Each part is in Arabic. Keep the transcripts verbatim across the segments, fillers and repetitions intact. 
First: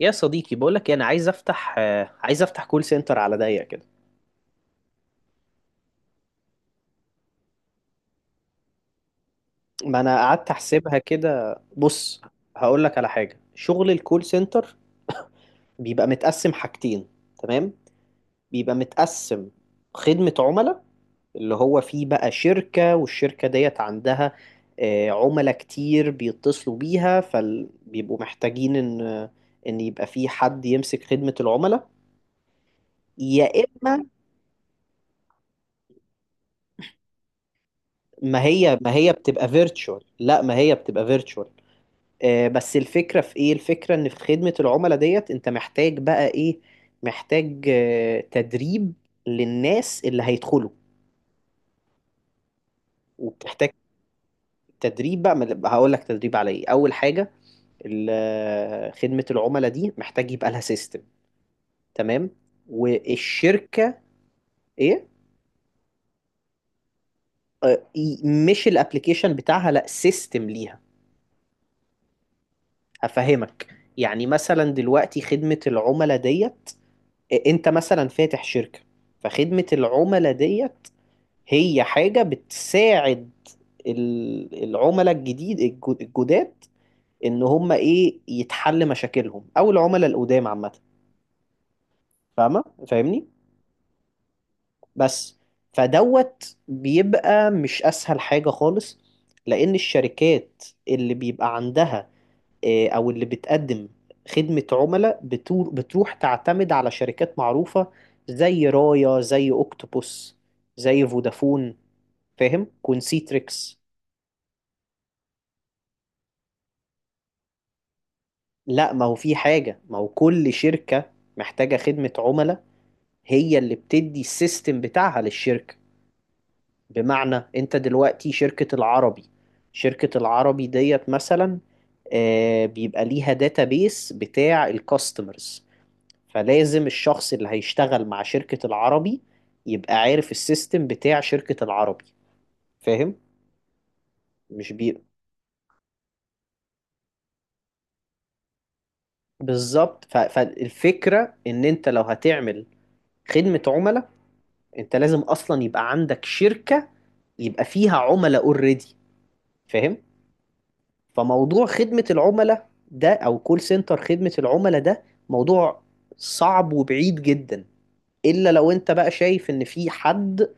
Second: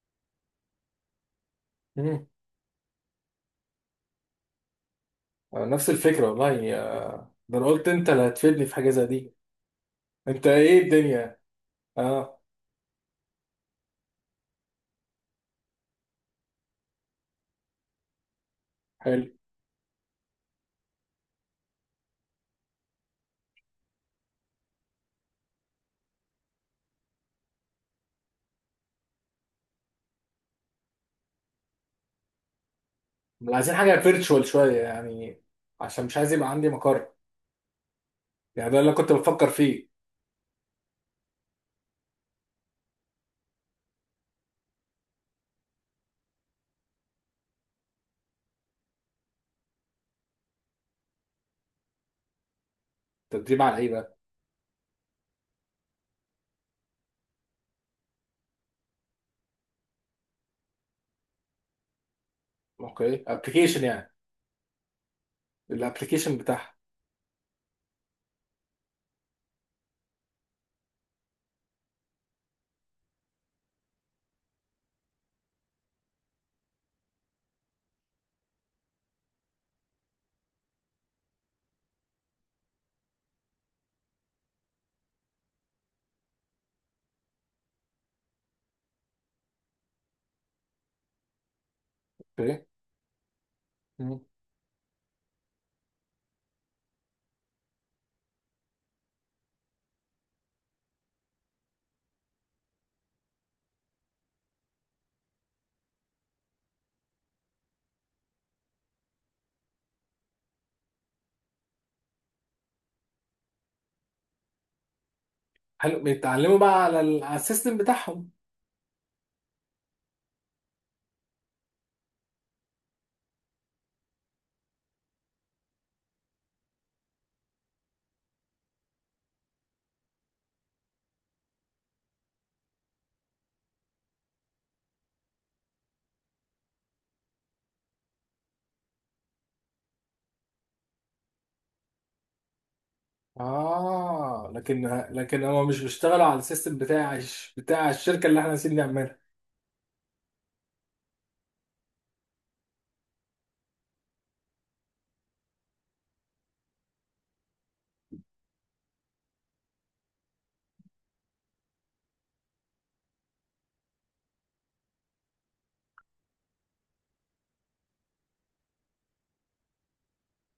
يا صديقي، بقولك إيه، انا عايز افتح آه، مم. عايز افتح كول سنتر على ضيق كده. نفس الفكرة والله آه، ده انا قلت انت اللي هتفيدني في حاجة زي دي. ما انا انت قعدت ايه احسبها الدنيا؟ كده، بص، اه. هقولك على حاجه. شغل الكول سنتر بيبقى متقسم حاجتين، تمام؟ بيبقى حلو. متقسم، خدمه عملاء، اللي هو فيه بقى شركه، والشركه ديت عندها آه، عملاء كتير بيتصلوا بيها، فبيبقوا محتاجين ان ان يبقى في حد يمسك خدمه العملاء. يا عايزين حاجة اما فيرتشوال شوية يعني، عشان مش عايز يبقى عندي مقر. ما يعني هي ده اللي ما أنا هي كنت بتبقى بفكر فيه. فيرتشوال، لا، ما هي بتبقى فيرتشوال. آه، بس الفكرة في ايه؟ الفكرة ان في خدمة العملاء ديت انت محتاج بقى ايه؟ محتاج آه، تدريب للناس اللي هيدخلوا، تدريب وبتحتاج على ايه بقى؟ تدريب بقى. ما- هقول لك تدريب على ايه اول حاجة. ال- آه، خدمة العملاء دي محتاج يبقى لها سيستم، تمام؟ اوكي، ابلكيشن والشركة، يعني؟ ايه؟ الابلكيشن بتاعها. آه، ي- مش الابليكيشن بتاعها، لا، سيستم ليها. هفهمك. يعني مثلا دلوقتي خدمة العملاء ديت، آه، انت مثلا فاتح شركة، فخدمة العملاء ديت هي حاجة بتساعد ال- العملاء الجديد الجو- الجداد، ان هم ايه، يتحل مشاكلهم، او العملاء القدام عامة. فاهمة اوكي. فاهمني؟ مم. بس فدوت بيبقى مش اسهل حاجة خالص، لان الشركات اللي بيبقى عندها آه، او اللي بتقدم خدمة عملاء بتور- بتروح تعتمد على شركات معروفة، زي رايا، زي اوكتوبوس، زي فودافون، فاهم؟ كونسيتريكس. حلو. بيتعلموا بقى على ال- على السيستم بتاعهم؟ لا، ما هو في حاجة ما هو كل شركة محتاجة خدمة عملاء، هي اللي بتدي السيستم بتاعها للشركة. بمعنى، انت دلوقتي شركة العربي شركة العربي ديت مثلا آه، بيبقى ليها داتابيس بتاع الكاستمرز. فلازم الشخص اللي هيشتغل مع شركة العربي يبقى عارف السيستم بتاع شركة العربي. فاهم؟ اه، مش لكن بي لكن هما مش بيشتغلوا على السيستم بتاع الش- بتاع الشركة اللي احنا عايزين نعملها. بالظبط. ف- فالفكرة ان انت لو هتعمل خدمة عملاء، انت لازم اصلا يبقى عندك شركة يبقى فيها عملاء اوريدي. فاهم؟ فموضوع خدمة العملاء ده، او كول سنتر خدمة العملاء ده، موضوع صعب وبعيد جدا، الا لو انت بقى شايف ان في حد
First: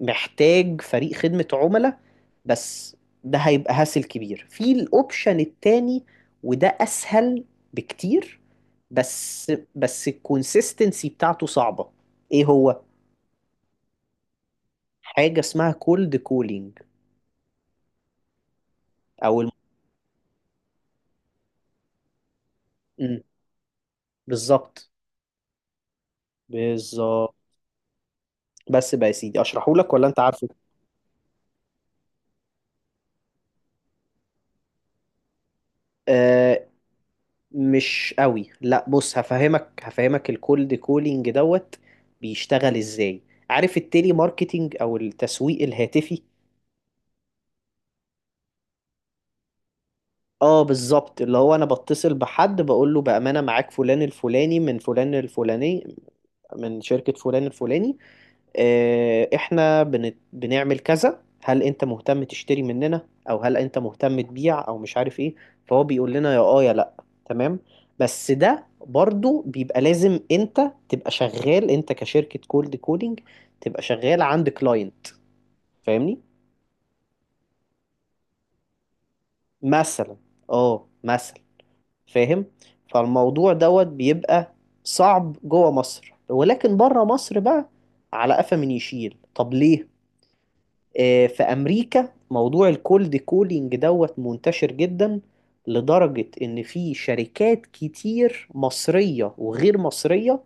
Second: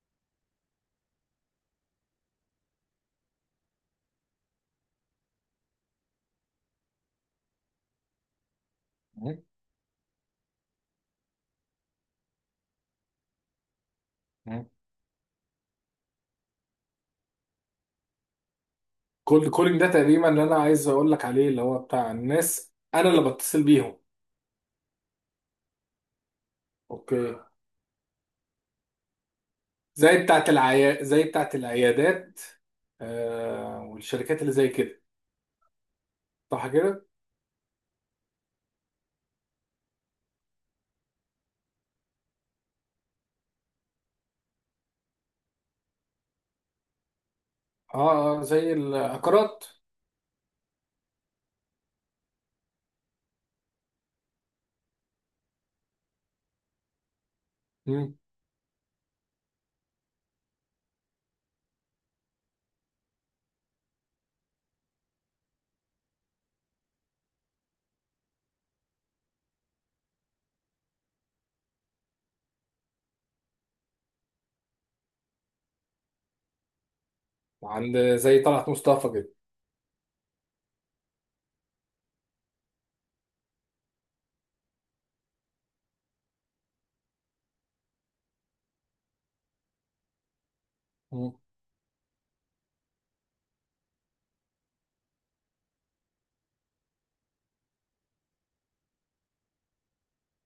محتاج فريق خدمة عملاء بس. ده هيبقى هاسل كبير. في الاوبشن التاني، وده اسهل بكتير، بس بس الكونسيستنسي بتاعته صعبة. ايه هو؟ مم. حاجة اسمها كولد كولينج، كولد او، كولينج ده تقريبا اللي انا عايز اقول لك عليه، اللي هو بتاع الناس انا مم. اللي بتصل بيهم. بالظبط، بالظبط. اوكي. بس بقى يا سيدي، اشرحه لك ولا انت زي عارفه؟ بتاعت العيا زي بتاعت العيادات، آه، والشركات اللي زي كده، صح آه، كده؟ مش قوي. لا، بص، هفهمك هفهمك الكولد كولينج دوت بيشتغل ازاي. عارف التيلي ماركتينج او التسويق الهاتفي؟ اه اه، زي العقارات. اه، بالظبط، اللي هو انا بتصل بحد بقول له: بامانه معاك فلان الفلاني من فلان الفلاني، من شركه فلان الفلاني، مم. آه، احنا بن... بنعمل كذا، هل انت مهتم تشتري مننا، او هل انت مهتم تبيع، او مش عارف ايه. فهو بيقول لنا يا اه يا لا، تمام. بس ده برضو بيبقى لازم انت تبقى شغال، انت كشركة كولد كولينج تبقى شغال عند كلاينت. فاهمني؟ عند زي طلعت مصطفى كده. مثلا، اه مثلا. فاهم. فالموضوع دوت بيبقى صعب جوه مصر، ولكن بره مصر بقى على قفا من يشيل. طب ليه؟ آه، مم. في امريكا موضوع الكولد كولينج دوت منتشر جدا، لدرجة ان في شركات كتير مصرية وغير مصرية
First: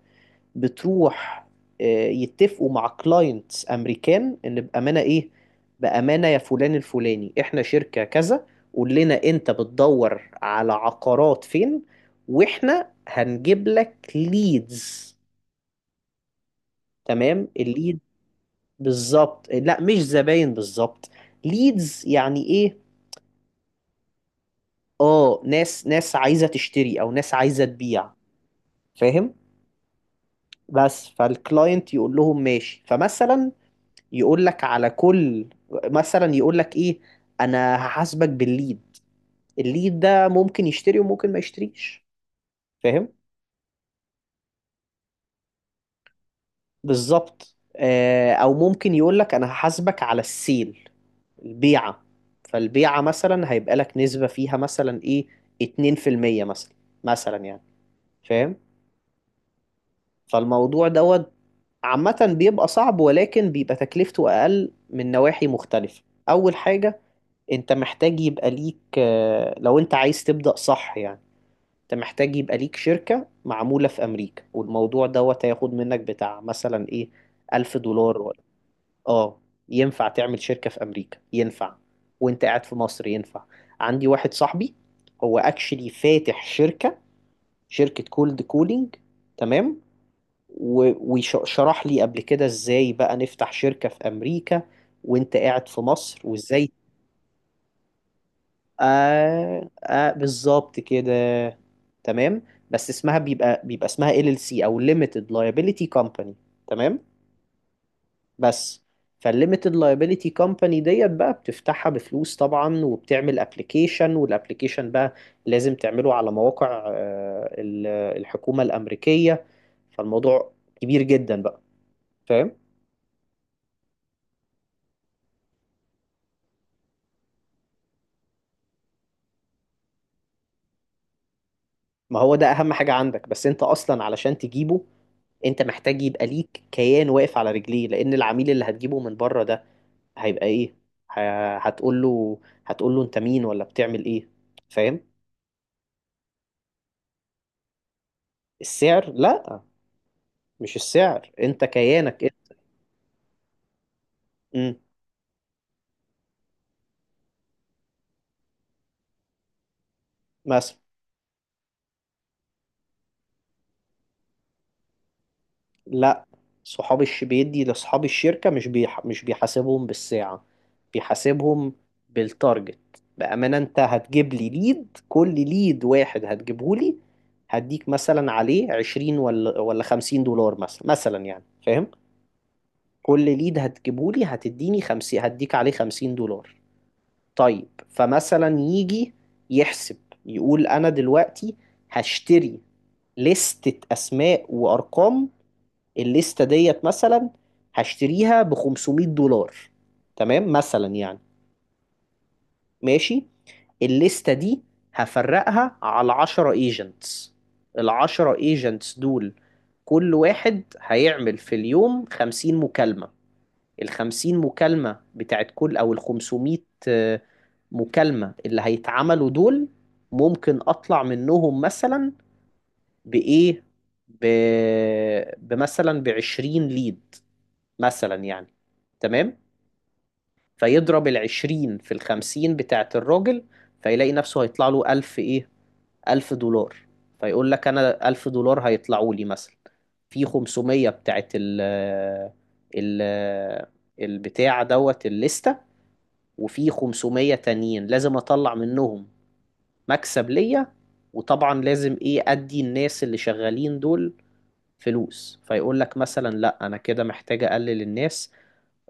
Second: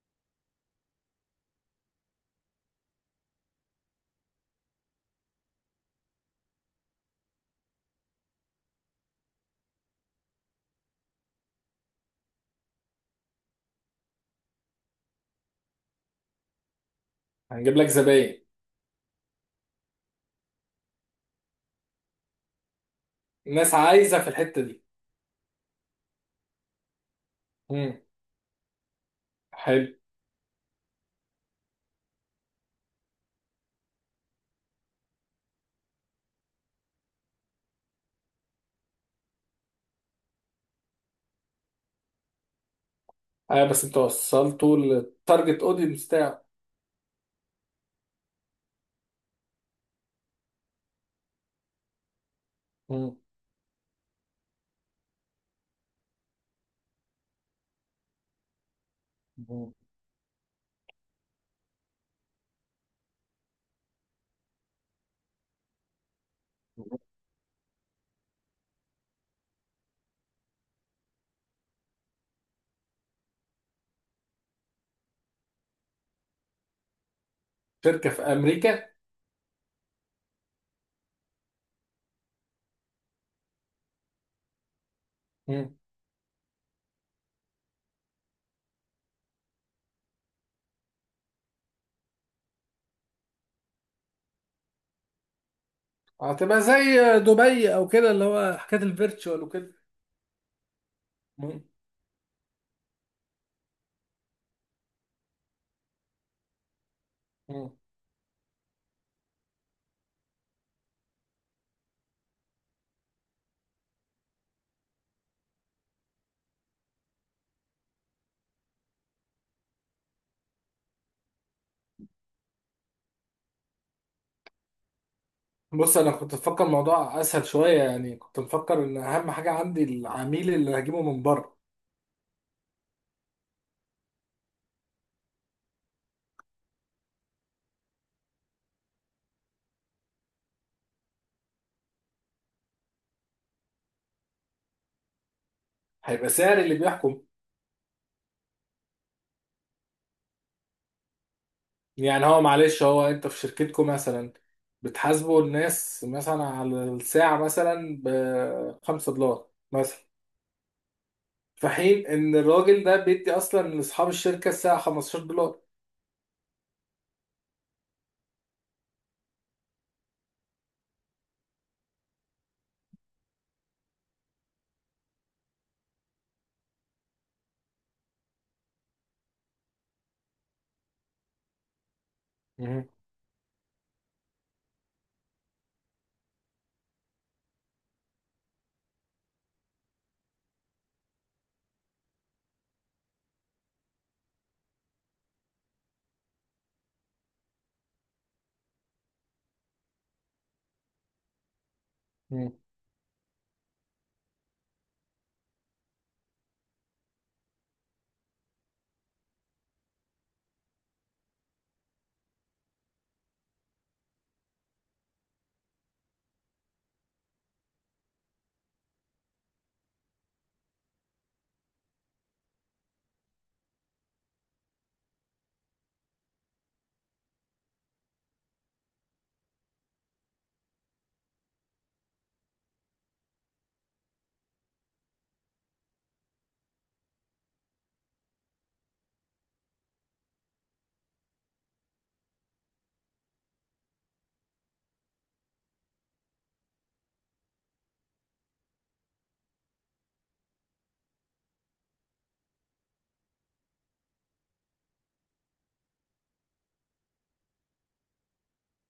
بتروح آه، يتفقوا مع كلاينتس امريكان ان بامانة ايه، بامانة يا فلان الفلاني، احنا شركة كذا، قول لنا انت بتدور على عقارات فين، واحنا هنجيب لك ليدز، تمام؟ هنجيب لك الليد، زباين. بالظبط، لا مش زباين بالظبط، ليدز. يعني ايه؟ الناس عايزه في الحته دي. اه، ناس ناس عايزه تشتري، او ناس عايزه مم. تبيع. فاهم؟ حلو. بس فالكلاينت يقول لهم ماشي، فمثلا يقول لك على كل، مثلا يقول لك ايه، انا هحاسبك بالليد، الليد ده ممكن يشتري وممكن ما يشتريش. فاهم؟ اه بس انت وصلته للتارجت اودينس بتاعه. بالظبط. آه، او ممكن يقول لك انا هحاسبك على السيل، البيعه. فالبيعه مم. مثلا هيبقى لك نسبه فيها مثلا ايه، اتنين في المية مثلا، مثلا يعني. فاهم؟ مم. فالموضوع دوت عامة بيبقى صعب، ولكن بيبقى تكلفته أقل من نواحي مختلفة. أول حاجة، أنت محتاج يبقى ليك آه، لو أنت عايز تبدأ صح يعني، أنت محتاج يبقى ليك شركة معمولة في أمريكا، والموضوع دوت هياخد منك بتاع مثلا إيه، ألف شركه دولار في ولا، امريكا؟ آه. ينفع تعمل شركة في أمريكا؟ ينفع. وأنت قاعد في مصر؟ ينفع. عندي واحد صاحبي هو أكشلي فاتح شركة، شركة كولد كولينج، تمام، وشرح لي قبل كده ازاي بقى نفتح شركة في امريكا وانت قاعد في مصر، هتبقى وازاي. زي دبي او كده، اللي هو حكايه الفيرتشوال آه وكده. آه، بالظبط كده. مم. تمام. بس اسمها بيبقى بيبقى اسمها ال ال سي، او limited liability company، تمام. مم. بس فالليميتد liability company ديت بقى بتفتحها بفلوس طبعا، وبتعمل ابلكيشن، والابلكيشن بقى لازم تعمله على مواقع آه، ال- الحكومة الأمريكية. فالموضوع كبير جدا بقى. فاهم؟ بص، انا كنت مفكر الموضوع اسهل شويه يعني، كنت مفكر ان اهم حاجه عندي العميل اللي هجيبه من بره. ما هو ده اهم حاجة عندك، بس انت اصلا علشان تجيبه، انت محتاج يبقى ليك كيان واقف على رجليه، لان العميل اللي هتجيبه من بره ده، هيبقى ايه؟ ه- هتقول له هتقول له انت مين ولا بتعمل ايه. فاهم؟ هيبقى سعر اللي بيحكم. السعر؟ لا، مش السعر، انت كيانك يعني انت. هو معلش، هو انت في شركتكم مثلا امم بتحاسبوا الناس مثلا على الساعه مثلا ب خمسة دولار مثلا، مثلا. في حين ان الراجل ده بيدي اصلا لاصحاب الشركه الساعه خمسة عشر دولار. لا، صحاب الش بيدي لاصحاب الشركة، مش بيح... مش بيحاسبهم بالساعة، بيحاسبهم بالتارجت. بأمانة، انت هتجيب لي ليد، كل ليد واحد هتجيبه لي، هديك مثلا عليه عشرين ولا ولا خمسين دولار، مثلا مثلا يعني، فاهم؟ كل ليد هتجيبه لي هتديني خمسين، هديك عليه خمسين دولار. طيب، فمثلا يجي يحسب، يقول انا دلوقتي هشتري لستة اسماء وارقام، الليستة ديت مثلا هشتريها ب خمسمية دولار، تمام مثلا يعني. مم. ماشي، الليستة دي هفرقها على عشرة ايجنتس. ال عشرة ايجنتس دول كل واحد هيعمل في اليوم خمسين مكالمة. ال خمسين مكالمة بتاعت كل، او ال خمسمية آه، مكالمة اللي هيتعملوا دول، ممكن اطلع منهم مثلا بايه، ب... بمثلا ب عشرين ليد، مثلا يعني، تمام. فيضرب العشرين في الخمسين بتاعة الراجل، فيلاقي نفسه هيطلع له ألف، إيه، ألف دولار. فيقول لك أنا ألف دولار هيطلعوا لي مثلا، في خمسمية بتاعة ال ال البتاع دوت الليستة، وفي خمسمية تانيين لازم أطلع منهم مكسب ليا. وطبعا لازم إيه، أدي الناس اللي شغالين دول فلوس. فيقول لك مثلا لا، أنا كده محتاج أقلل الناس،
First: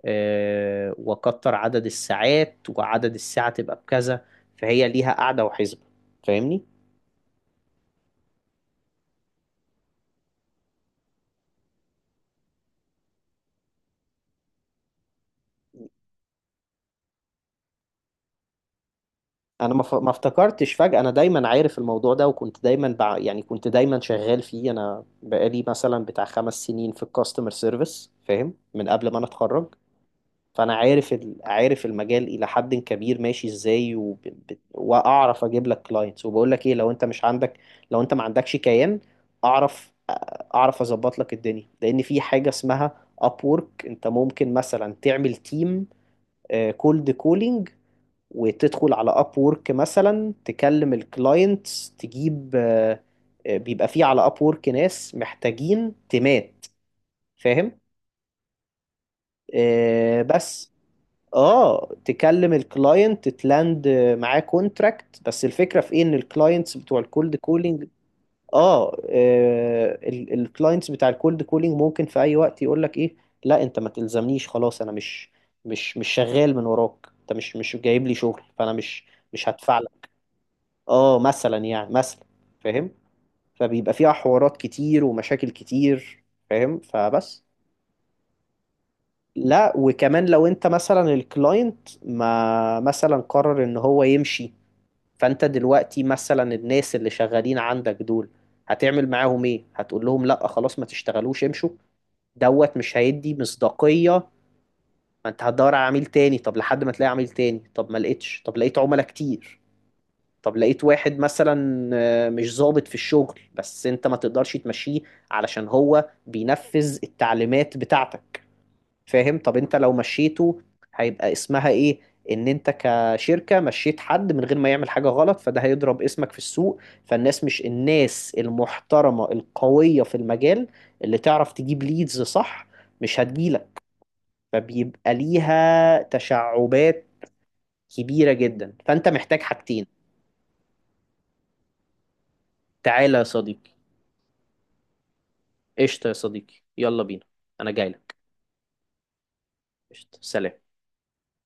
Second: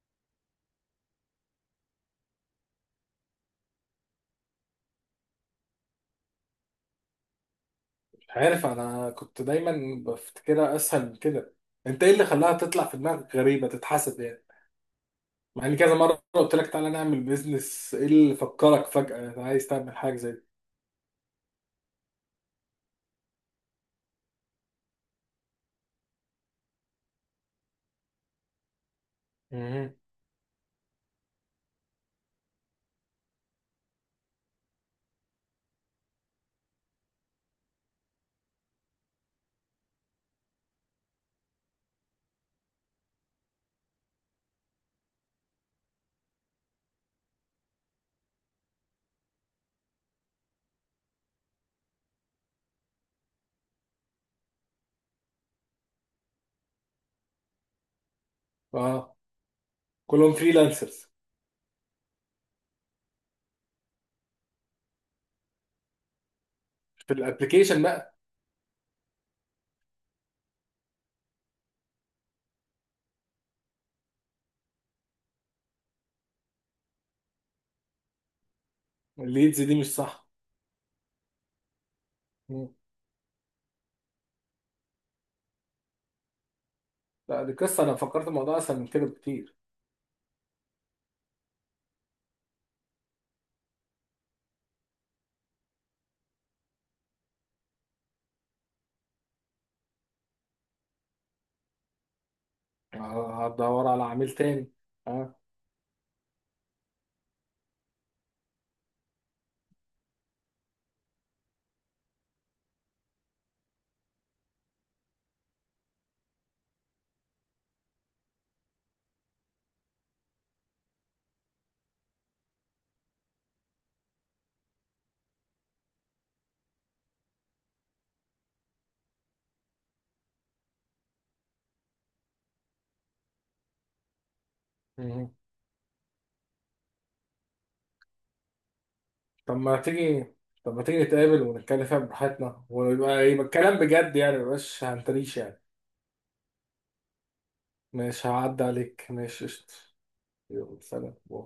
آه، وكتر عدد الساعات، وعدد الساعة تبقى بكذا. فهي ليها قاعدة وحسبة. فاهمني؟ عارف، انا كنت دايما بفتكرها اسهل من كده. انت ايه اللي خلاها تطلع في دماغك غريبه تتحسب يعني؟ مع ان كذا مره قلت لك تعالى نعمل بيزنس، ايه اللي فكرك فجاه عايز انا ما ف- تعمل ما حاجه زي دي؟ افتكرتش فجأة، انا دايما عارف الموضوع ده، وكنت دايما بع... يعني كنت دايما شغال فيه. انا بقالي مثلا بتاع خمس سنين في الكاستمر سيرفيس، فاهم، من قبل ما انا اتخرج. مهم. فانا عارف ال- عارف المجال الى حد كبير ماشي ازاي، وب... ب- واعرف اجيب لك كلاينتس. وبقول لك ايه، لو انت مش عندك، لو انت ما عندكش كيان، اعرف، اعرف اظبط لك الدنيا. لان في حاجه اسمها ابورك، انت ممكن مثلا تعمل تيم كولد كولينج، وتدخل على ابورك مثلا تكلم الكلاينتس، تجيب آه، آه، بيبقى فيه على ابورك ناس محتاجين تيمات. فاهم؟ اه. آه، كلهم بس، فريلانسرز؟ اه، تكلم الكلاينت تلاند معاه كونتراكت. بس الفكره في ايه، ان الكلاينتس بتوع في الكولد الابليكيشن كولينج، بقى. اه الكلاينتس بتاع الكولد كولينج ممكن في اي وقت يقول لك ايه، لا انت ما تلزمنيش خلاص، انا مش، مش مش شغال من وراك، انت مش مش جايب لي شغل، فانا مش، مش الليدز هدفع دي مش لك. صح؟ اه مثلا يعني، مثلا، مم. فاهم. فبيبقى فيها حوارات كتير ومشاكل كتير. فاهم، لا، فبس. دي قصه، انا فكرت الموضوع اسهل من كده بكتير. لا، وكمان لو انت مثلا الكلاينت ما مثلا قرر ان هو يمشي، فانت دلوقتي مثلا الناس اللي شغالين عندك دول، هتعمل معاهم ايه؟ هتقول لهم لا خلاص ما تشتغلوش امشوا؟ دوت مش هيدي آه، هدور على مصداقية. عميل تاني. ما اه. انت هتدور على عميل تاني، طب لحد ما تلاقي عميل تاني، طب ما لقيتش، طب لقيت عملاء كتير، طب لقيت واحد مثلا آه، مش ظابط في الشغل، بس انت ما تقدرش تمشيه، علشان هو بينفذ التعليمات بتاعتك. فاهم؟ طب انت لو مشيته، هيبقى اسمها ايه، ان انت كشركة مشيت حد من غير ما يعمل حاجة غلط. فده هيضرب اسمك في السوق، فالناس، مش الناس المحترمة القوية في المجال اللي تعرف تجيب ليدز صح، مش هتجيلك. فبيبقى مهم. ليها تشعبات كبيرة جدا، فانت محتاج طب ما حاجتين. تيجي، طب ما تيجي نتقابل ونتكلم فيها براحتنا تعالى يا ويبقى يبقى صديقي، الكلام بجد يعني، مبقاش هنتريش يعني. قشطة يا صديقي، يلا بينا، انا جاي لك، ماشي، هعدي عليك، ماشي قشطة. قشطة، سلام. يلا سلام باي.